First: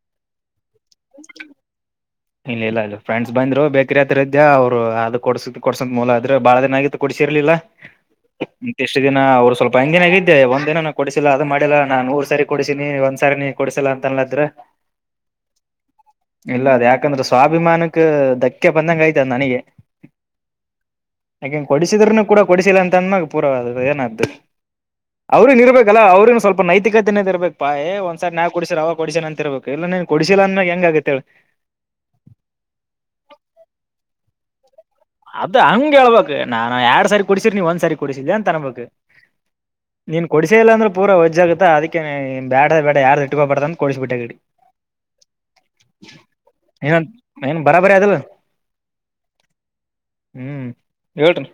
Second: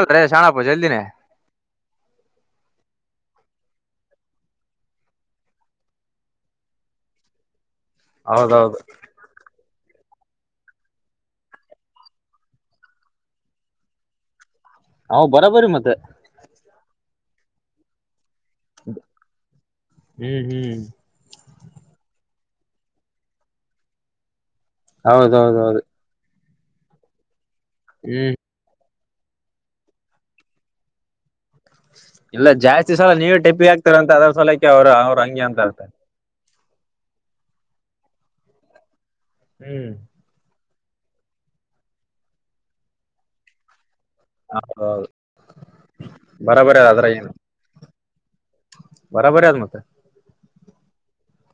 ಇದ್ರೆ ಶಣ ಹಾಪ್ಪ ಜಲ್ದಿನೇ ಇಲ್ಲ ಇಲ್ಲ ಇಲ್ಲ ಫ್ರೆಂಡ್ ಬಂದ್ರು ಬೇಕ್ರ ಹತ್ರ ಇದ್ಯ ಅವ್ರು ಅದು ಕೊಡ್ಸಿದ ಕೊಡ್ಸದ್ ಮೂಲ ಆದ್ರೆ ಬಾಳ ದಿನ ಆಗತ್ತು ಕ ಕೊಡಸಿರ್ಲಿಲ್ಲ [unintelligible] [unintelligible] ದಿನ ಅವರು ಸ್ವಲ್ಪ ಹಂಗಿನ ಆಗಿದ್ದೆ ಒಂದ ದಿನಾನ ಕೊಡಿಸಿಲ್ಲ ಅದು ಮಾಡಿಲ್ಲ ನಾನ್ ಮೂರ್ ಸಾರಿ ಕೊಡಿಸಿನಿ ಒಂದ್ ಸಾರಿ ನೀ ಕೊಡಸಿಲ್ಲ ಅಂತ ಅಲ್ಲಾದ್ರೆ. ಹ ಬರಬರಿೀ ಮತ್ತೆ. ಇಲ್ಲ ಅದ ಯಾಕಂದ್ರೆ ಸ್ವಾಭಿಮಾನಕ್ಕೆ ದಕ್ [unintelligible] ಬಂದಂಗ ಆಯ್ತ ನನಗೆ. ಹ್ಮ್ ಹ್ಮ್ ಹಂಗ ಕೊಡಸಿದ್ನುೂ ಕೂಡ ಕೊಡಿಸಿಲ್ಲ ಅಂತ ಅನ್ಮಾಗ ಪೂರ್ ಅದ್ದು ಏನಾದ್ದು. ಅವ್ರನ್ ಹೌದೌದೌದು ಇರ್ಬೇಕಲ್ಲ ಅವ್ರನು ಸ್ವಲ್ಪ ನೈತಿಕತೆೆಯೇ ಇರ್ಬೇಕು ಪಾಯ್ ಒಂದ್ ಹ್ಮ್ ಸಕ ಕೊಡ್ಸಿರ ಕೊಡಿಸನ ಅಂತರ್ಬೇಕು ಇಲ್ಲ ನೀನ್ ಕೊಡ್ಸಿಲ್ಲ ಅಂದ ಮ್ಯಾಗ ಹೆಂಗ ಆಗುತ್ತೆ ಹೇಳ. ಇಲ್ಲ ಜಾಸ್ತಿ ಸಲ ನೀವೇ ಟಿಪ್ಪಿ ಆಗ್ತರ ಅಂತ ಅದ್ರ ಸಲಕ್ಕೆ ಅವರು. ಅದ್ ಹಂಗ್ ಹೇಳ್ಬಕ್ ನಾನ್ ಎರಡ್ ಸಾರಿ ಕುಡಸರ ನೀವ್ ಒಂದ್ ಸಾರಿ ಕೊಡಿಸಿದ ಅಂತ ಅನ್ಬೇಕು. ಹ್ಮ್. ನೀನು ಕೊಡೀಸೆ ಇಲ್ಲ ಅಂದ್ರ ಪೂರ ವಜ್ಜಾಗುತ್ತ ಅದಕ್ಕೆೇ ಬ್ಯಾಡವೇ ಬೇಡ ಯಾರದ ಇಟ್ಕೊಬಾರತ ಅಂತ ಕೊಡಿಸ್ಬಿಟ್ಟೆಗಡಿ. ಹೌದ ಹೌದು ಬರಬರಿ ಅದ್ರ ಏನಂತ ಏನು. ಏನ್ ಬರಾಬರಿ ಅದಲ್ಲ ಬರಾಬರಿ ಅದ ಮತ್ತ. ಹ್ಮ್ ಹೇಳ್ರಿ.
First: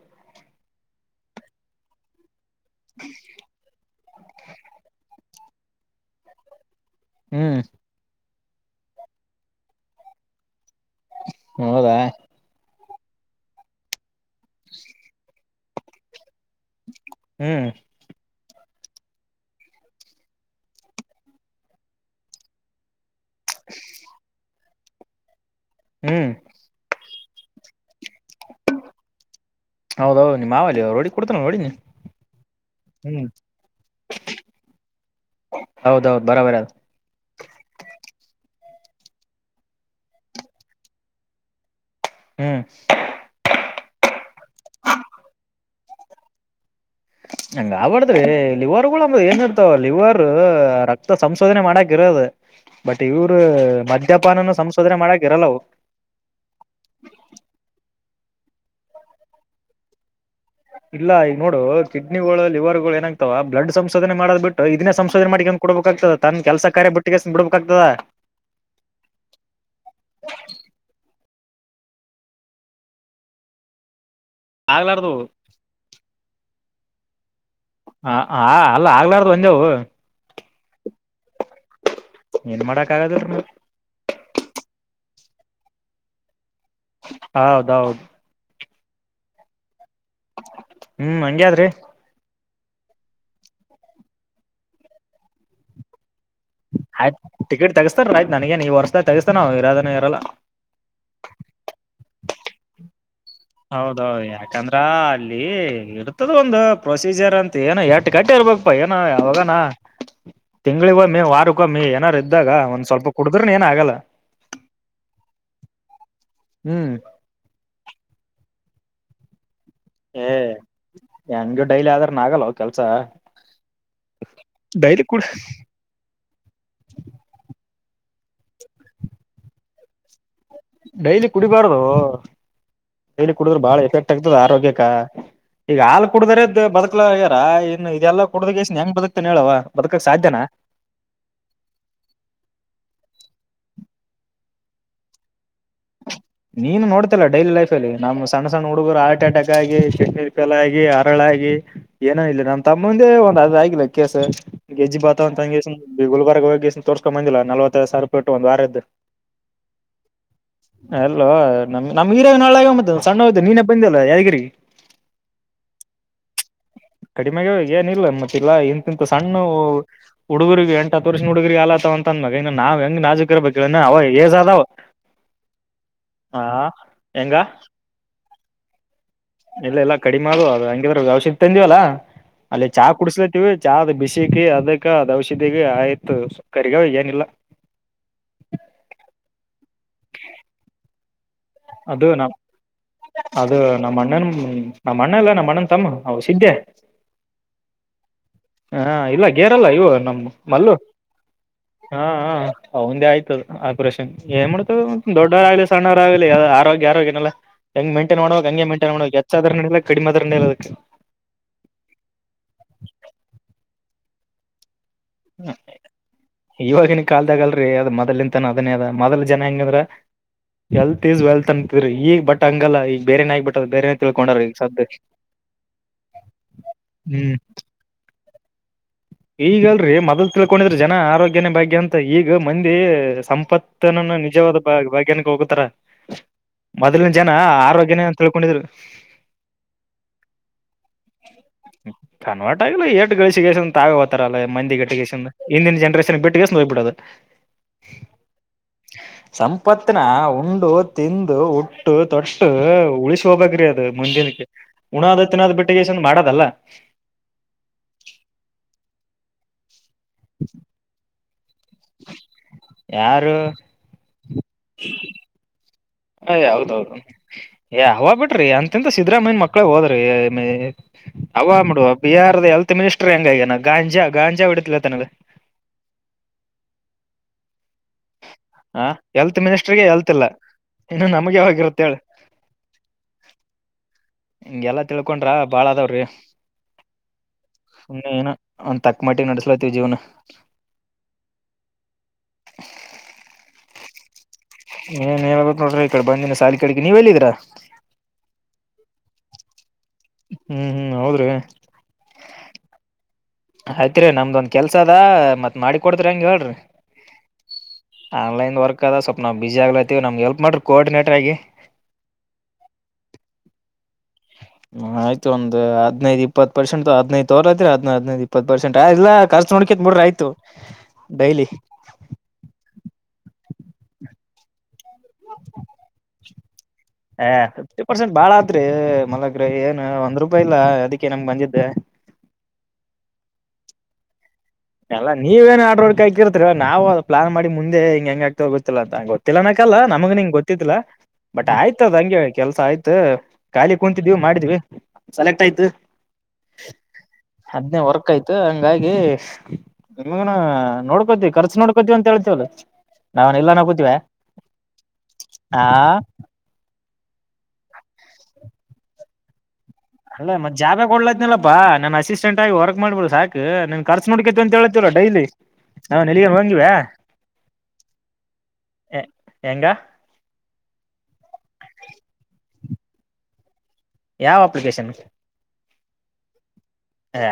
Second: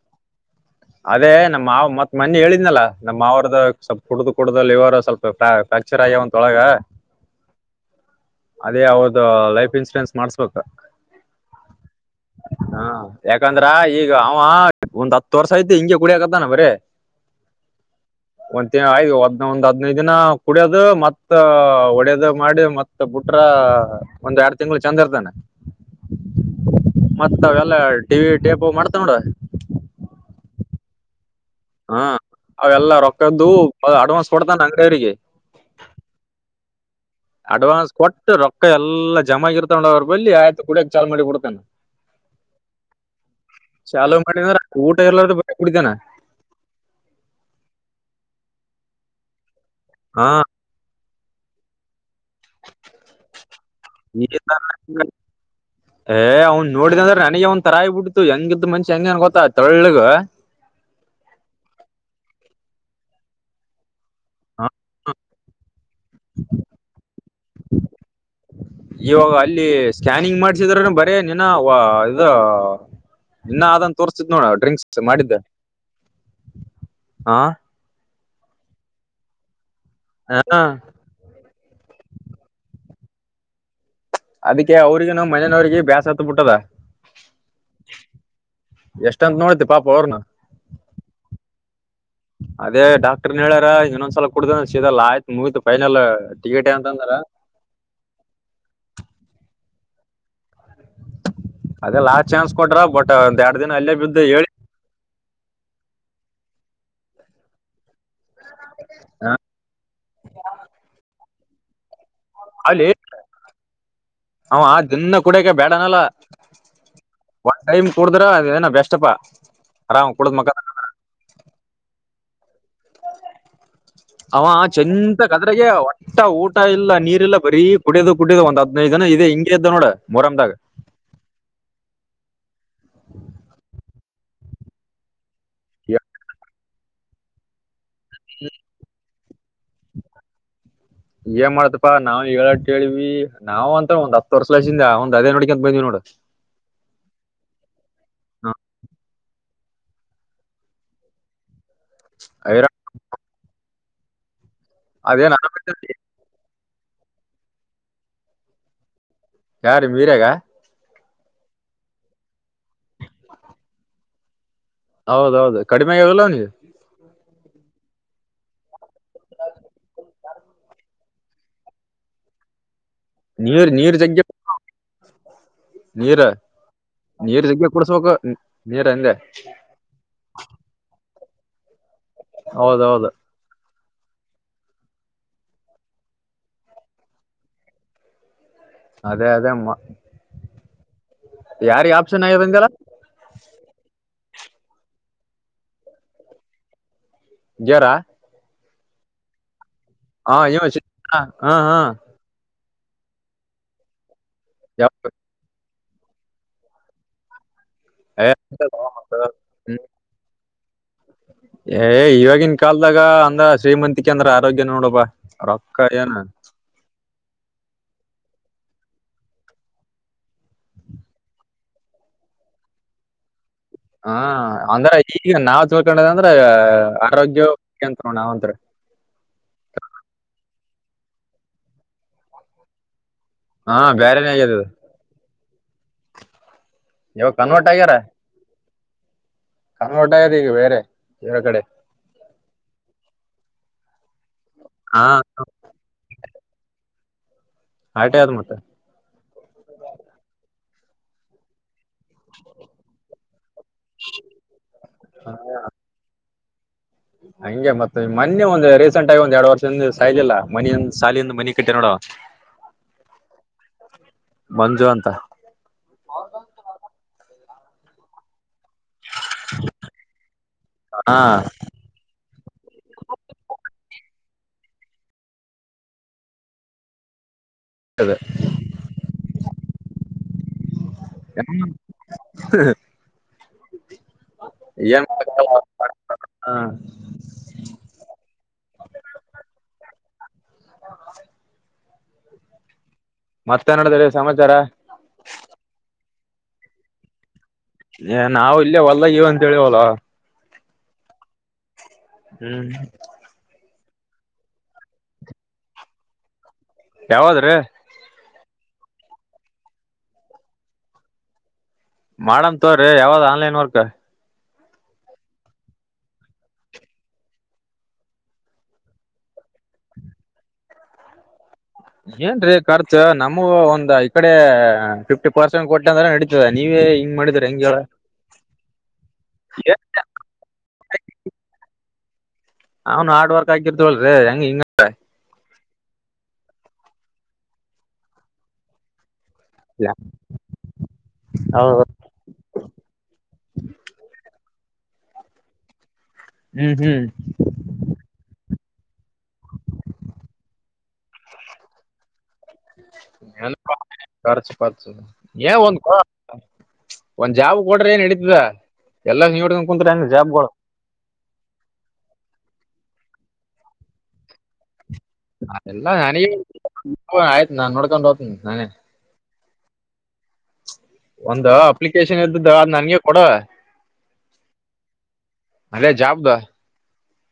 ಅದೇ ನಮ್ಮ್ ಮಾವ ಮತ್ ಮೊನ್ನೆ ಹೇಳಿದ್ನಲ್ಲ ನಮ್ಮ್ವ್ರದ ಸ್ವಲ್ಪ. ಕುಡ್ದು ಕುಡ್ದು ಲಿವರ್ ಸ್ವಲ್ಪ ಪ್ಯಾ ಫ್ರಾಕ್ಚರ್ ಆಗ್ಯಾವಂತ ಒಳಗ. ಹ್ಮ್. ಅದೇ ಅವರ್ದ ಲೈಫ್ ಇನ್ಸೂರೆನ್ಸ್ ಮಾಡ್ಸ್ಬೇಕ. ಹೌದಾ. ಹಾ ಯಾಕಂದ್ರ ಈಗ ಅವ ಒಂದ್ ಹತ್ತು ವರ್ಷ ಐತಿ ಹಿಂಗಗೆ ಕುಡಿಯಕತ್ತಾನ ಬರೀ. ಹ್ಮ್. [inaudible] ಒಂದ ತಿಂಗಳ್ ಆಗಿ ಒದ್ ಒಂದ್ ಹದ್ನೈದು ದಿನ ಕುಡಿಯೋದು ಮತ್ತ ಒಡ್ಯದ ಮಾಡಿ ಮತ್ ಮತ್ತ ಬುಟ್ರ ಒಂದ್ ಎರಡು ತಿಂಗಳ ಚೆಂದ ಇರ್ತಾನ. ಹ್ಮ್. ಮತ್ತ ಅವೆಲ್ಲ ಟಿ ವಿ ಟೇಪ್ ಮಾಡ್ತಾ ನೋಡ. ಹೌದೌ ನೀಮ್ಮ ಮಾವ ಅಲ್ಲಿ ರೋಡಿಗ ಕುರ್ತಾನ ನೋಡಿನಿ. ಹಾ ಅವೆಲ್ಲ ಹ್ಮ್ ರೊಕ್ಕದ್ದು ಅಡ್ವಾನ್ಸ್ ಕೊಡ್ತಾನ ಅಂಗಡಿಯವರಿಗೆ. ಹೌದೌದ ಬರೋಬರ ಅದ. ಅಡ್ವಾನ್ಸ್ ಕೊಟ್ಟು ರೊಕ್ಕ ಎಲ್ಲಾ ಜಮಾ ಆಗಿರ್ತಾವ ಅವ್ರ ಬಲ್ಲಿ ಆಯ್ತು ಕುಡಿಯಕ ಚಾಲ್ ಮಾಡಿ ಬಿಡ್ತಾನ. ಹ್ಮ್. ಚಾಲೋ ಮಾಡಿದ್ರ ಊಟ ಇರಲಾರದ ಬಿಟ್ಟ ಕುಡಿತಾನ. ಹಂಗ ಆಗ್ಬಡ್ದ್ರಿ ಲಿವರ್ಗಳ ಅಂದ್ರ ಏನ್ಡ್ತಾವ ಲಿವರ್ ಹಾ ರಕ ಸಂಶೋಧನೆ ಮಾಡಕ ಇರದ ಬಟ್ ಇವರು ಈ ಮದ್ಯಪಾನನು ಸಂಶೋಧನೆ ತರ ಮಾಡಕ ಇರಲ್ಲವು. ಏ ಅವ್ನ್ ನೋಡಿದ ಅಂದ್ರೆ ನನಗ ಅವ್ನ್ ತರಾ ಆಗಿ ಬಿಡ್ತು ಹೆಂಗಿದ್ ಮನ್ಷಿ ಹೆಂಗೆ ಅನ್ ಗೊತ್ತಾ ತೆಳ್ಗ್. ಇಲ್ಲ ಈಗ ನೋಡು ಕಿಡ್ನಿಗಳು ಲಿವರ್ಗಳು ಏನಾಗ್ತಾವವೆ ಬ್ಲಡ್ ಸಂಶೋಧನೆ ಮಾಡದ್ ಬಿಟ್ಟು ಇದೇ ಸಂಶೋಧನೆ ಮಾಡಿಕನ್ ಕೊಡ್ಬೇಕಾಗತದ ತನ್ ಕೆಲಸ ಕಾರ್ಯ ಬಿಟ್ಟಿಗೆ ಬಿಡ್ಬೇಕಾಗ್ತದ. ಇವಾಗ ಅಲ್ಲಿ ಸ್ಕ್ಯಾನಿಂಗ್ ಮಾಡ್ಸಿದ್ರನು ಬರೀ ನಿನ ಅವ ಇದು. ಇನ್ನ ಅದನ್ ತೋರ್ತಿದ ನೋಡ ಡ್ರಿಂಕ್ಸ್ ಆಗ್ಲಾರ್ದು ಮಾಡಿದ್ದೆ ಹಾ. ಹ ಆ ಅಲ್ಲ ಆಗ್ಲಾರ್ದು ಒಂದೆವು. ಹಾ. ಏನ್ ಮಾಡಕ್ಗದ್ರ ನೀ. ಅದಕ್ಕೆ ಅವ್ರಿಗೆ ನಾವು ಮನೇನವ್ರರಿಗೆ ಬ್ಯಾಸ ಹೊತ್ತ್ ಬಿಟ್ಟರ. ಹೌದೌದ. ಎಷ್ಟ ಅಂತ ನೋಡತಿ ಪಪ ಅವ್ರನ್ನ ಹ್ಮ್ ಹಂಗ್ಯಾದ್ರಿ ಅದೇ ಡಾಕ್ಟರ್ನ್ ಹೇಳ್ಯಾರ ಇನ್ನೊಂದ್ಸಲ ಕುಡುದ ಸದಲ್ಲ ಆಯ್ತು ಮೂವತ್ ಫೈನಲ್ ಟಿಕೇಟೆ ಅಂತಂದ್ರ ಆಯ್ತ್ ಟಿಕೆಟ್ ತಗಸ್ತಾನ ರಯತ ನನಗೇನು ಈ ವರ್ಷ ದಾಗ ತಗಸ್ತಾನ ನವು ಇರದನ ಇರಲ್ಲ ಅದೆ ಲಾಸ್ ಚಾನ್ಸ್ ಕೊಟ್ರ ಬಟ್ ಒಂದ ಎರಡ್ ದಿನ ಅಲ್ಲೇ ಬಿದ್ದು ಹೌದೌದು ಹೇಳಿ ಯಾಕಂದ್ರ ಅಲ್ಲಿ ಇಡ್ತದ ಒಂದು ಪ್ರೊಸೀಜರ್ ಅಂತ ಏನ ಕಟ್ಟಿ ಇರ್ಬೇಕಕ್ ಪಾ ಏನೋ ಯಾವಾಗಾನ ತಿಂಗಳಿಗೊಮ್ಮೆ ವಾರಕ್ಕೊಮ್ಮೆ ಏನಾರ ಇದ್ದಾಗ ಒಂದ್ ಅಲ್ಲಿ ಸ್ವಲ್ಪ ಕುಡಿದ್ರ ಏನ್ ಆಗಲ್ಲ ಅವ ಆ ದನ್ನ ಕುಡಕ ಬೇಡನಲ್ಲ ಹ್ಮ್ ಒನ್ ಟೈಮ್ ಕುಡಿದ್ರ ಅದುನ ಬೆಸ್ಟಪಾ ಆರಾಮ್ ಏ ಕುಡಿದು ಮಲ್ಕಂತಾವ ಹೆಂಗ ಡೈಲಿ ಆದ್ರನು ಆಗಲ್ಲ ಕೆಲ್ಸ ಅವ ಡೈಲಿ ಚಂತ ಕುಡಿ ಕದ್ರಗೆ ಒ ಇ ಊಟ ಇಲ್ಲ ನೀರ್ಲ್ಲ ಬರೀ ಕುಡೋ ಕುಡ್ಯೋ ಒಂದ್ ಹ ಹದಿನೈದು ದಿನ ಇದೆ ಹಿಂಗಗೆ ಇದ್ದ ನೋಡ ಮೊಹರಂಮ್ದಾಗ ಡೈಲಿ ಕುಡಿಬಾರ್ದು ಡೈಲಿ ಕುಡಿದ್ರೆ ಬಾಳ ಎಫೆಕ್ಟ್ ಆಗ್ತದ ಆರೋಗ್ಯಕ್ಕ ಈಗ ಹಾಲ್ ಕುಡ್ದ್ರದ ಬದುಕಲಗ್ಯಾರ ಇನ್ ಇದೆಲ್ಲ ಕುಡ್ದ ಹೆಂಗ ಬದಕ್ತನ್ ಹೇಳುವ ಬದುಕಕ್ ಸಾಧ್ಯನ ಏನ್ ಮಾಡತಪ್ಪ ನಾವು ಈಗ ಕ ಹೇಳಿವವಿ ನಾವವು ಅಂತ ಒಂದ್ ಹತ್ತು ವರ್ಷ ಲಸಂದ ಅದೇ ನಡಿಕಕ ಅಂತ ಬಂದ್ವಿ ನೋಡು ನೀನು ನೋಡ್ತಿಲ್ಲ ಡೈಲಿ ಲೈಫಲ್ಲಿ ನಮ್ಮ್ ಸಣ್ಣ ಸಣ್ಣ ಹುಡುಗರು ಹಾರ್ ಅಟ್ಯಾಕ್ ಆಗಿ ಚಿನಿ ಫೇಲ್ ಆಗಿ ಹಳಾಗಿಿ ಏನ ಇಲ್ಲ ನಮ್ ಐರಾ ತಮ್ಮಂದೆ ಒಂದ ಅದ್ ಆಗಿಲ್ಲ ಕೇಸ ಗೆಜ್ಜಿ ಭಾತ ಒ ಅದೇನ್ ತಂಗ ಈ ಗುಬರ್ಗ ಹೋಗಿ ತರ್ಕೊ ಬಂದಿಲ್ಲ ನವೈದುಾವ ಸಿ ರಪಿಟ್ಟ ಒಂದು ವಾರದು. ಯಾರು ಮೀರಾಗ ಅಲ್ಲೋ ನಮ ನಮ್ರಾಗ ನಾಳಗ ಮ ಸಣ್ಣ ಇದ್ದಾಗ ನೀನೇ ಬಂದಿಲ್ಲಲ್ಲ ಯಾದಗಿರಿಗೆ ಹೌದೌದು ಕಡಿಮೆ ಆಗಲ್ಲವ ನೀವು ಕಡಿಮಾಗ ಏನ ಇಲ್ಲ ಮತ್ತೆಲ್ಲಾ ಇಂತಿಂತ ಸಣ್ಣವು ಹುಡುಗ್ರರಿಗೆ ಎಂಟ ಹತ್ ವರ್ಷದ ಹುಡುಗ ಹುಡುಗರಿಗೆಲ್ಲ ತಗೊಂತಾನ ಇನ್ ನಾವ್ ಹೆಂಗ ನಾಜಕರ ಇರ್ಬೇಕ್ ಹೇಳ ಅವ ಏಜ್ ಆದವ ನೀರ ಹೆಂಗ ನೀರ್ ಜಗ್ಗೆ ಕುಡ್ಸ್ಬೇಕು ನೀರ ಎಂದೆ ಇಲ್ಲ ಎಲ್ಲ ಕಡಿಮೆ ಆದದು ಅದು ಹಂಗಿದ್ರ ಔಷಧಿ ತಂದಿವವಲ್ಲಾ ಅಲ್ಲಿ ಚಾ ಹೌದೌದು ಕುಡಿಸಲಾಕತ್ತೀವಿ ಚಹಾ ಬಿಸಿಕ ಅದಕ್ಕ ಅದ್ ಔಷಧಿಗ ಆಯ್ತು ಕರಿಗಾವ ಏನಿಲ್ಲ ಅದೇ ಅದೇ ಯಾರಿ ಅದು ಆಪ್ಷನ್ ನಮ್ ಆಗಿ ಬಂದಲ್ಲ ಅದು ನಮ್ಮ ಅಣ್ಣನ್ ನಮ್ಮ್ ಅಣ್ಣ ಎಲ್ಲಾ ನಮ್ಮ ಅಣ್ಣನ್ ತಮ್ಮ ಸಿದ್ದೇ ಜ್ವರ ಹಾ ಇಲ್ಲ ಗೇರೆಲ್ಲ ಇವು ನಮ್ಮ ಹಾ ಇವ ಮಲ್ಲು ಶಿ- ಹಾ ಹಾ ಅವಂದೇ ಆಯ್ತದ ಆಪರೇಷನ್ ಏನ್ ಮಾಡ್ತದ ಯಾವ- ದೊಡ್ಡವರ ಆಗ್ಲಿ ಸಣ್ಣವರ ಆಗ್ಲಿ ಆರೋಗ್ಯ ಆರೋಗ್ಯನಲ್ಲ ಹೆಂ ಮೇನ್ಟೇನ್ ಏ, ಮಾಡಬೇಕು ಹಂಗ ಮೈನ್ಟೈನ್ ಮಾಡ್ಬೇಕಾ ಹೆಚ್ಚ ಅದ್ರ ನಡಿಯಲ್ಲ ಹ್ಮ್. ಕಡಿಮ ಅದ್ರೆ ನಡಿಯಲ್ಲ ಏ ಇವಾಗಿನ್ ಕಾಲ್ದಾಗ ಅಂದ್ರ ಶ್ರೀಮಂತಿಕ ಅಂದ್ರ ಆರೋಗ್ಯ ನೋಡಬ ರೊಕ್ಕ ಏನ ಇವಾಗನ್ ಕಾಲ್ದಾಗ ಅಲ್ರರಿ ಅದ ಮೊದಲಲಿಂತಾನ ಅದೇ ಅದ ಮೊದಲ್ ಜನ ಹೆಂಗ ಅಂದ್ರ ಎಲ್ತ್ ಈಸ್ ವೆಲ್ತ್ ಅಂತಿದ್ರರಿ ಈಗ ಬಟ್ ಹಂಗಲ್ಲ ಈಗ ಬೇರೆನ ಆಗ್ಬಿಟದೆ ಹ ಅಂದ್ರೆ ಈಗ ನಾವ್ ಚೋಳ್ಕೊಂಡದ ಅಂದ್ರ ಆರೋಗ್ಯಂ ನಾವತ [inaudible] ಈಗಲ್ರರಿ ಮೊದಲ್ಲು ತಿಳ್ಕೊಂಡಿದ್ರ ಜನ ಆರೋಗ್ಯನ ಭಾಗ್ಯ ಬಗ್ಗೆ ಅಂತ ಈಗ ಮಂದಿ ಸಂ ಹಾ ಇಪ್ಪತ್ತನ ಬ್ಯಾರೆನೇ ಆಗ್ಯದ ನಿಜವಾದ ಇದು. ಬಾಗ್ಯನಕ್ಕೆ ಹೋಗುತ್ತಾರ ಮೊದ್ಲಿನ ಜನ ಇವಾಗ ಕನ್ವರ್ಟ್ ಆರೋಗ್ಯನೇ ತಿಳ್ಕೊಂಡಿದ್ರು ಕಂಗೋಟ ಆದ ಈಗ ಬೇರೆ ಎಲ್ಲಾ ಕಡೆ ಕನ್ವರ್ಟ್ ಆಗ್ಲಿ ಏಷ್ಟು ಗಳಸಿಗೆ ತಾವೇ ಹತಾರ ಅಲ್ಲ ಮಂದಿಗೆ ಹಾ ಎಟ್ಟಿಗೆ ಇಂದಿನ ಜನ್ರೇಷನ್ ಬಿಟ್ಟು [unintelligible] ಬಿಡೋದು ಆಟಿ ಆದ್ ಮತ್ತೆ ಸಂಪತ್ನಾ ಉಂಡು ತಿಂದು ತೊಟ್ಟು ಉಳಿಸಿ ಹೋಗ್ಬೇಕ್ರಿ ಅದು ಮುಂದಿನಕ್ಕೆ ಉಣಾದ ತಿನ್ನದ ಬಿಟ್ಟಿ ಶೋಕಿ ಮಾಡದಲ್ಲ ಹಂಗೆ ಮತ್ತ ಮೊನ್ನೆ ಒಂದು ರೀಸೆಂಟ್ ಆಗಿ ಒಂದ್ ಎರಡ್ ವರ್ಷದಿಂದ ಸಾಯಜಿಲ್ಲ ಮನ ಸಾಲಿಯಿಂದ ಮನೆಗೆ ನೋಡು ಯಾರು ಮಂಜು ಅಂತ ಹೇ ಹೌಹೌದು ಹೇ ಅವ ಬಿಡ್ರಿ ಅಂತ ಅತ್ಯಂತ ಸಿದ್ದರಾಮಯ್ಯ ಮಕ್ಕಳ ಹೋದ್ರಿ ಹಾ ಅವ ಬಿಡು ಬಿಹಾರದ ಹೆಲ್ತ್ ಮಿನಿಸ್ಟರ್ ಹೆಂಗ ಹಾಗೇನೇ ಗಂಜಾ ಗಂಜಾ ಹೊಡಿತನಲ್ಲ [unintelligible] ಹ ಎಲ್ತ್ ಮಿನಿಸ್ಟರ್ ಗೆ ಹೆಲ್ತ್ ಇಲ್ಲಾ [inaudible] ಹಂಗೆಲ್ಲಾ ತಿಳ್ಕೊಂಡ್ರ ಬಾಳ ಅದಾವ್ರಿ ಹಾ ಸುಮ್ಮೆ ಏನೋ ಒಂದ್ ತಕ್ಕ ಮಟ್ಟಿಗೆ ನೆಡಿಸಲಾಲೈತೆ ಜೀವನ ಮತ್ತೆ ಏನ್ ನೆಡದೈಡಿ ಸಮಾಚಾರ ಹೇಳ್ಬೇಕ್ರಿ ನೋಡ್ರಿ ಈ ಕಡೆ ಬಂದಿನ ಸಾಲಿ ಕಡೆ ನೀವ್ ಎಲ್ಲಿದಿರ ಏ ನಾವು ಇಲ್ಲೇ ಹೊಲ್ಲದಾಗ ಇವಿ ಅಂತ ಹೇಳಿವಲ್ಲೊ ಹ್ಮ್ ಹ್ಮ್ ಹೌದ್ರಿ ಹ್ಮ್ ಆಯ್ತ್ರಿ ನಮ್ದೊಂದ್ ಕೆಲ್ಸ ಅದ ಮತ್ ಮಾಡಿಕೊಡೀತೀರಾ ಹೆಂಗ್ ಹೇಳ್ರಿ ಯಾವಾದ್ರೀ ಆನ್ಲೈನ್ ವರ್ಕ್ ಆದ ಸ್ವಲ್ಪ್ ನಾವು ಬಿಜಿ ಆಗ್ಲೈಐತಿ ನಮ್ಗೆ ಹೆಲ್ಪ್ ಮಾಡ್ರಿ ಕೊರ್ಡಿನೇಟರ್ ಆಗಿ ಮಾಡನ್ ತಗೋರಿ ಯಾವ್ದ್ ಆನ್ಲೈನ್ ವರ್ಕ್ ಹ ಆಯ್ತ ಒಂದು ಹದಿನೈದು ಇಪ್ಪತ್ ಪರ್ಸೆಂಟ್ ಹದಿನೈದು ತೋರತಿ ಹದೈದು ಇಪ್ಪತ್ ಪರ್ಸೆಂಟ್ ಇಲ್ಲ ನೋಡ್ಕೋತೀನಿ ಬಿಡ್ರಿ ಆಯ್ತು ಡೈಲಿ ಏನ್ರೀ ಖರ್ಚು ನಮೂ ಒಂದ್ ಈ ಕಡೆ ಫಿಫ್ಟಿ ಪರ್ಸೆಂಟ್ ಕೊಟ್ಟ ಅಂದ್ರೆ ನೆಡಿ ಹ ನೀವೇ ಹಿಂಗ್ ಹ ಮಾಡಿದ್ರೆ ಹೆಂಗ್ ಹೇಳ ಫಿಫ್ಟಿ ಪರ್ಸೆಂಟ್ ಬಾಳ ಆತ್ರಿ ಮಲಗ್ರ ಏನ್ ಒಂದ್ ರೂಪಾಯಿ ಇಲ್ಲ ಅದಕ್ಕೆ ನಿನಗೆ ಬಂದಿದ್ದು ಅವ್ನ್ ಹಾರ್ಡ್ ವರ್ಕ್ ಆಗಿರ್ತವಲ್ರಿ ಹೆಂಗ ಹಿಂಗ ಎಲ್ಲ ನೀವೇನ್ ಆಡ್ರೋಡ್ಕ ಹಕಿರ್ತ್ರಿ ನವು ಪ್ಲಾನ್ ಮಾಡಿ ಮುಂದೆ ಹೆಂಗಗೆ ಆಗ್ತ ಗೊತ್ತಿಲ್ಲ ಅ ಗೊತ್ತಿಲ್ಲ ನಮಗೆ ಗೊತ್ತಿದಿಲ್ಲ ಬಟ್ ಆಯ್ತ ಹೌದು ಅದ್ ಹಂಗೆ ಕೆಲ್ಸ ಆಯ್ತು ಖಾಲಿ ಕುೂಂತಿದೀವಿ ಮಾಡಿದ್ವಿ ಸೆಲೆಕ್ಟ್ ಆಯ್ತು ಹ್ಮ್ ಹ್ಮ್ ಅದ್ನೇ ವರ್ಕ್ ಆಯ್ತು ಹಂಗಾಗಿ ನಿಮಗ ನೋಡ್ಕೋತಿವಿಖರ್ಚು ನೋಡ್ಕೋತಿವಿ ಅಂತ ಹೇಳತಿವಲ್ಲ ಖರ್ಚು ಪರ್ಚು ಏನೋ ಆ ಒಂದು ಒಂದ್ ಜಾಬ್ ಕೊಡ್ರಿ ನೆಡಿತಾದ ಎಲ್ಲಾ ನೀವೇ ಇಟ್ಕೊಂಡು ಕುಂತ್ರೆ ಹೆಂಗೆ ಜಾಬ್ಗಳು ಜಾಬ್ನೆ ಕೊಡತೀನಾಳಪ್ಪ ನನ್ ಅಸಿಸ್ಟೆಂಟ್ ಆಗಿ ವರ್ಕ್ ಮಾಡಬಿಡು ಸಾಕು ನಿನ್ನ ಖರ್ಚು ನೋಡ್ಕೋತೀನಿ ಅಂತ ಹೇಳತಿಲ್ವಾ ಡೈಲಿ ಅದೆಲ್ಲ ನಾವ್ ಎಲ್ಲಿಗೆ ಹೋಗಿವ ನನ ಆಯ್ತ ನಾನ್ ನೋಡ್ಕೊಂಡ್ ಹೋಗ್ತೀನೀ ನಾನೇ ಹೆಂಗ ಒಂದು ಅಪ್ಲಿಕೇಶನ್ ಇರ್ತಾದ್ದ ಆದ್ನಾ ನನ್ಗೆ ಕೊಡು ಯಾವ ಅಪ್ಲಿಕೇಶನ್ ಅದೇ ಜಾಬ್ದು ಏ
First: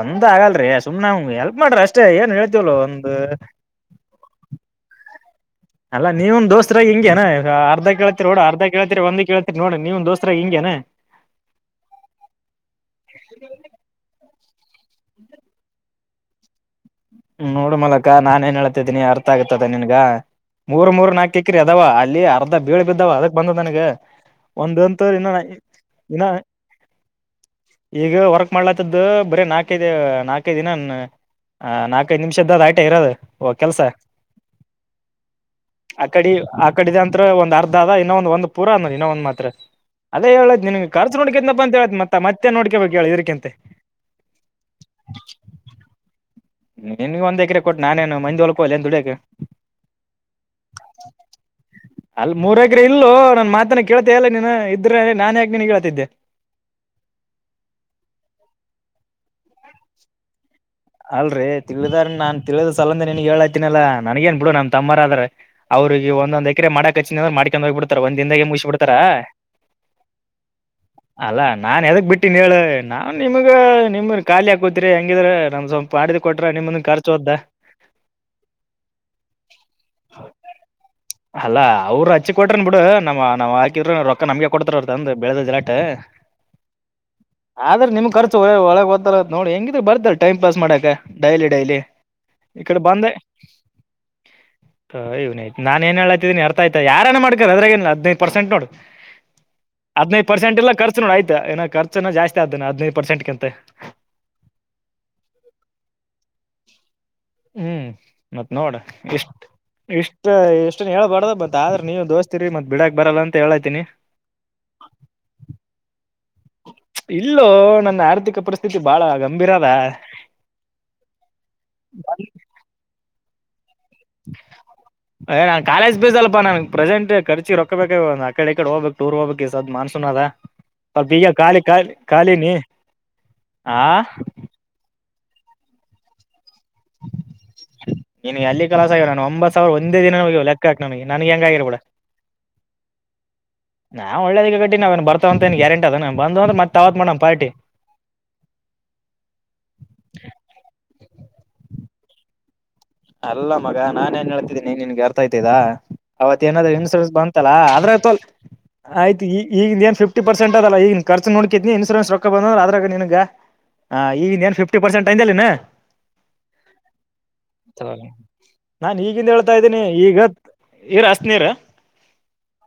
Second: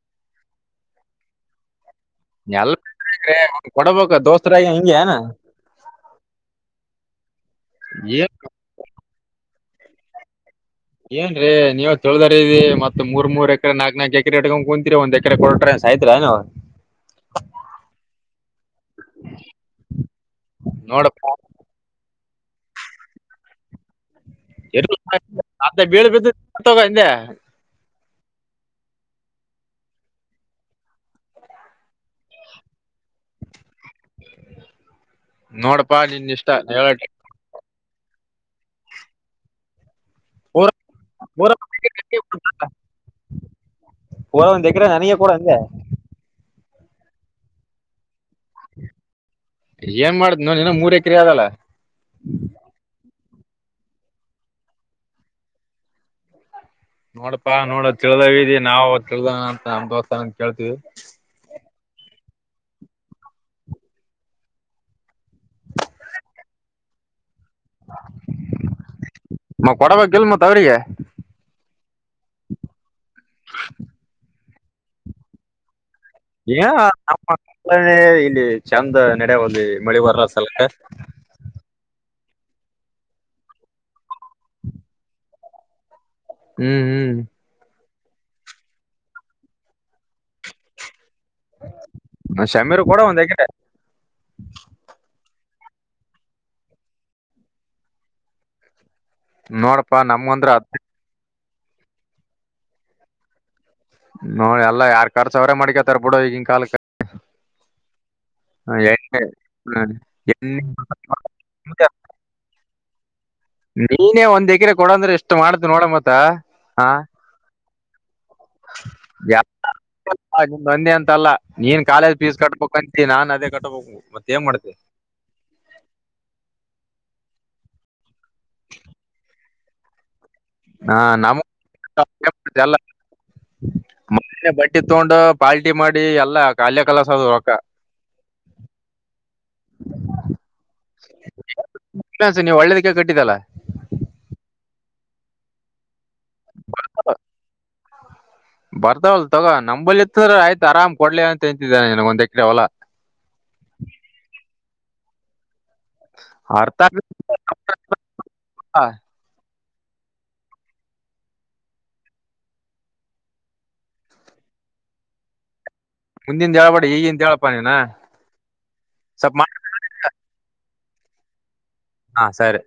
ಒಂದ್ ಆಗಲ್ರಿ ಸುಮ್ನೆಗೆ ಹೆಲ್ಪ್ ಮಾಡ್ರಿ ಅಷ್ಟ ಎಲ್ ಕೊಡಬೇಕ ದೋಸ್ರಾಗಿ ಹಿಂಗಗೆ ಅಲ್ಲ ನೀವ ಒಂದ ದೋಸ್ತರಾಗ ಹಿಂಗೆಏ ಅರ್ಧ ಕೇಳ್ತಿರಿ ಏನ್ ನೋಡು ಅರ್ಧ ಕೇಳ್ತಿರಿ ಒಂದ ಕೇಳ್ತಿರಿ ನೋಡಣ ನೀವ್ ದೋಸ್ತ್ರಾಗ ಹಿಂಗೇನೆ ಏನ್ ರೀ ನೀವ ತಳ್ದದ ರೀ ಮತ್ ಮೂರ್ ಮೂರು ಎಕರೆ ನಾಕಕ್ ನಾಕಕ್ ಎಕರೆ ಇಟ್ಕೊಂಡ್ ಕುಂತೀರಿ ಒಂದ್ ರೆ ಕೊಟ್ರ ಸಾಯತೀರ ಏನವು ನೋಡ್ ಮಲಕ ನಾನನ್ಏನ್ ಹೇಳ್ತಿದೀನಿ ಅರ್ಥ ಆಗತದ ನಿನ್ಗ ಮೂರ್ ಮೂರ್ ನೋಡಪ್ಪ ನಾಲ್ಕಿ ಬಕ್ಕ್ರರಿ ಅದಾವ ಅಲ್ಲಿ ಅರ್ಧ ಬೀಳ ಬಿದ್ದಾವ ಅದಕ್ ಬಂದ ನನಗೆ ಎ ಅ ಬೀಳ ಇನ್ನ ಬಿದ್ದ ತ ಹಿಂದೆ ಈಗ ವರ್ಕ್ ಮಾಡ್ಲಾತ್ತದ್ದ ಬರೀ ನಾಲ್ಕೈದು ನಾಲ್ಕೈ ದಿನ ನಾ ನಾಕ್ಕೆದು ನಿಮಿಷದ್ದ ರೈಟ ಇರೋದುಓ ಕೆಲ್ಸ ನೋಡಪ್ಪ ಆ ಕಡೆ ನಿನ್ ಇಷ್ಟ ಆ ಕಡೆದ ಹೇಳಟ್ಟ ಅಂತತ್ರ ಒಂದ್ ಅರ್ಧ ಅದ ಇನ್ನೊ ಒಂದ್ ಒಂದ್ ಪೂರ ಅಂದ್ರ ಇನ್ನೊ ಒಂದ್ ಮಾತ್ರ ಅದೇ ಹೇಳೇತ್ ಪೂರ ನಿನ್ ಖರ್ಚ ನೋಡಕೇತ್ನಪ್ಪ ಪೂರ ಅ ಹೇಳೇತ್ತ್ತ ಮತ್ತೆ ನೋಡ್ಕಬೇಕಕ್ ಹೇಳಿ ಇದ್ರಕಂತೆ ಹೇಕ್ರೆ ನನಗೆಗೂಡ ನಿನ್ಗ ಒಂದ್ ಎಕರೆ ಕೊಟ್ಟು ನಾನೇಏನು ಮೈಂದ ಒಲ್ಕ ಅ ಎಏ ದುಡಿಯಕ್ಕೆ ಏನ್ ಮಾಡ್ದ್ ನೋನ ಮೂರ್ ಎಕರೆ ಆದದಲ್ಲ ಅಲ್ ಮೂರಗ್ರೆ ಇಲ್ಲು ನನ್ ಮಾತನ ಕೇಳ್ತ ಎಲ್ಲ ನೀ ಇದ್ರ ನಾನನ್ ಯಾಕೆ ನೀನ್ ಕೇಳ್ತಿದ್ದೆ ನೋಡಪಾ ನೋಡ ತಿಳ್ದಾವ ಇದಿ ನಾವವು ತಿಳ್ದ ಅಂತ ನಮ್ ದೋಸ್ತ ಕೇಳ್ತೀವಿ ಅಲ್ರರಿ ತಿಳಿದ ನನ್ ತಿಳಿದ್ ಸಲಂದೆ ನಿನ್ಗ್ ಹೇಳಾತಿನನಲ್ಲಾ ನನಗೇನ್ ಬಿಡು ನಮ್ ತಮ್ಮರ ಅ್ರ ಅವ್ರಿಗೆ ಒಂದೊಂದ ಎಕರೆ ಮಾಡಕ್ಚ್ಚಿನ್ರರು ಮಾಡ್ಕೊಂಡು ಹೋಗ್ಬಿಡ್ತಾರ ಒಂದ್ನದಾಗೆ ಮುಗಬ ಬಿಡ್ತಾರ ಮ ಕೊಡಬೇಕಿಲ್ ಮತ್ ಅವ್ರಿಗೆ ಅಲ್ಲಾ ನಾನ್ ಎದಕ್ ಬಿಟ್ಟೀನ್ ಹೇಳ ನಾವನ್ ನಿಮಗ ನಿಮ ಖಾಲಿ ಹಾಕೋತಿರಿ ಹೆಂಗಿದ್ರ [unintelligible] ಈಗ ನಮ್ಮ ಇಲ್ಲಿ ಚೆಂದ ನಡೆ ಹದಿ ಮಳಿ ಬರ ಸಲಕ ಅಲ್ಲ ಅವ್ರರು ಹಚ್ಚಿ ಕೊಟ್ರನ್ ಬಿಡು ನಮ್ಮ್ ನಾವ್ ಹಾಕಿದ್ರ ರೊಕ್ಕ ನಮಗೆ ಕೊಡ್ತಾರರ್ ಅಂದ್ ಬೆಳೆದ ಜಲಾಟ್ ಹ್ಮ್ ಹ್ಮ್ ಆದ್ರೆ ನಿಮ್ ಖರ್ಚು ಒಳಗ್ ದ್ದ ನೋಡಿ ಹೆಂಗಿದ್ರ ಬರ್ತ ಟೈಮ್ ಪಾಸ್ ಮಾಡಾಕ ಡೈಲಿ ಡೈಲಿ ಇಕಡೆ ಶಮೀರ್ ಕೂಡ ಬಂದ ಒಂದ್ [inaudible] ಹವನಯ್ ನಾನ್ ನ್ ಹೇಳಾತೀ ಅರ್ಥ ಆಯ್ತ ಯಾರನ ಮಾಡಕಾರೆ ಅದ್ರ ಏ ಹದಿನೈದು ಪಸಂಟ್ ನೋಡು ನೋಡಪಾ ಹದ ನೈದು ನಮ್ಗಂದ್ರ ಪರ್ಸೆಂಟ್ ಅದ್ ಎಲ್ಲರ ನೋಡ ಆ್ತಏ ರ್ಚನ ಜಸ್ತಿ ಆದೇೆ ಹದ ನೈದು ಪರ್ಸೆಂಟ್ ಕಿಂತ ನೋಡಿ ಎಲ್ಲ ಯಾರ್ ಕಾರ್ಸ ಅವ್ರೇ ಮಾಡ್ಕತ ಬಿಡು ಈಗಿನ ಕಾಲಕ್ಕೆ ಹ್ಮ್ ಮತ್ ನೋಡ ಇಷ್ಟ ಹ್ಮ್ ಇಷ್ಟ ಎಣ್ಣೆ ಎಷ್ಟನ್ ಹೇಳಬಾರ್ದ ಬರ್ ಆದ್ರ ನೀವು ದೋಸ್ತತಿರಿ ಮತ್ ಬಿಡಕ್ ಬರಲ್ಲ ಅಂತ ಹೇಳಾತಿನಿ ನೀನೇ ಒಂದ್ ಎಕ್ರೆ ಕೊಡ ಅಂದ್ರೆ ಎಷ್ಟ್ ಮಾಡ್ತು ನೋಡ ಮತ್ತ ಹಾ ಇಲ್ಲೋ ನನ್ನ ಆರ್ಥಿಕ ಪರಿಸ್ಥಿತಿ ಬಾಳ ಗಂಭೀರ ಅದ ಆ ನಿಮ್ ಒಂದೆ ಅಂತಲ್ಲ ನೀನ್ ಕಾಲೇಜ್ ಫೀಸ್ ಕಟ್ಬೇಕ ಅಂತಿ ನಾನ್ ಅದೇ ಕಟ್ಬೇಕು ಮತ್ತತ್ ಏನ್ ಮಾಡ್ತ ಏ ನಾನ್ ಕಾಲೇಜ್ ಬಸಲ್ ನನ್ಗೆ ಪ್ರಸೆಂಟ್ ರ್ಚಿ ರೊಬೇಕ ಒಂದು ಕಡೆ ಹೋಗಬೇಕುಟೂರ್ ಹೋಗ್ಬೇಕು [unintelligible] ಇಗ ಸಧ ಮಾನ್ಸೂನ ಆದದ ಹಾ ಪಈಗ ನಮ್ ಖಾಲಿ ಖಾಲಿ ಖಾಲಿನಿ ಆ ಟ್ಟಿ ತೊಂಡ್ ಪಾಲ್ಟಿ ಮಾಡಿ ಎಲ್ಲಾ ಕ್ಯ ಕಲಸ ಅದ ರೊಕ್ಕ ನಿನಗೆ ಅಲ್ಲಿ ಕೆಲಸ ಆಗರ ನು ಒಂಬತ್ ಸಾವಿರ ಒಂದ ದಿನ ನ ಲೆಕ್ಕಾಕ್ ನನಗೆ ನನ್ಗೆ ಹೆಂಗಾಗಿರರು ಕೂಡ ಇನ್ಸ ನೀವು ಒಳ್ಳೇದಕ್ಕೆ ಕಟ್ಟಿದ್ದಲ್ಲಾ ನಾ ಒಳ್ಳೇದ ಈಗ ಗಟ್ಟ ನಾವ ನ್ ಬರ್ತವಂತಏನ್ ಗ್ಯಂಟ ಅದ ನ ಬಂದ್ರತ್ತ್ತ ತಾವತ್ ಮಾಡೋವ ಪಾರಿ ಬರ್ತಾವಲ್ಲ ತಗೋ ನಂಬಲ್ಲಿತ್ ಆದ್ರ ಆರಾಮ್ ಕೊಡ್ಲಿ ಅಂತ ಅಂತಿದನೆ ನನ್ಗ ಒಂದೆಕಡೆ ಅವಲ್ಲಾ ಅಲ್ಲ ಮಗ ನಾನೇಏನ್ ಹೇಳ್ತಿದ್ದೀನಿ ನಿನ್ಗೆ ಅರ್ಥ ಆಯತಿದಾ ಅವತ್ ಏನಾದ್ ಅರ್ಥ ಇನ್ಸೂರೆನ್ಸ್ ಬಂತಲ್ಲಾ ಅದ್ರ ತಲ್ ಆಗ್ಲಿಲ್ಲ ಆಯ್ತ ಈಗ ಏ ಫ್ಟಿ ಪರ್ಸೆಂಟ್ ಅಲ್ಲ ಈಗ ಖರ್ಚ ನೋಡಕಿದಿನನ ಇನ್ಸೂರೆನ್ಸ್ ರೊ ಬಂದ್ರ ಅದ್ರ ನ ನಿನ್ಗ ಹಾ ಈಗ ಫ್ಟಿ ಪರ್ಸೆಂಟಯಂದಲಾ ಮುಂದಿನ ಹೇಳ್ಬಡಿ ಈಗಿಂದಂತೇಳ್ ನಾನ್ ಈಗಿಂದ ಹೇಳ್ತಾ ಮಾಡ ಇದ್ದೇನಿ ಈಗ ಇರ ಹತ್ನೀರ ಹಾ ಸರಿ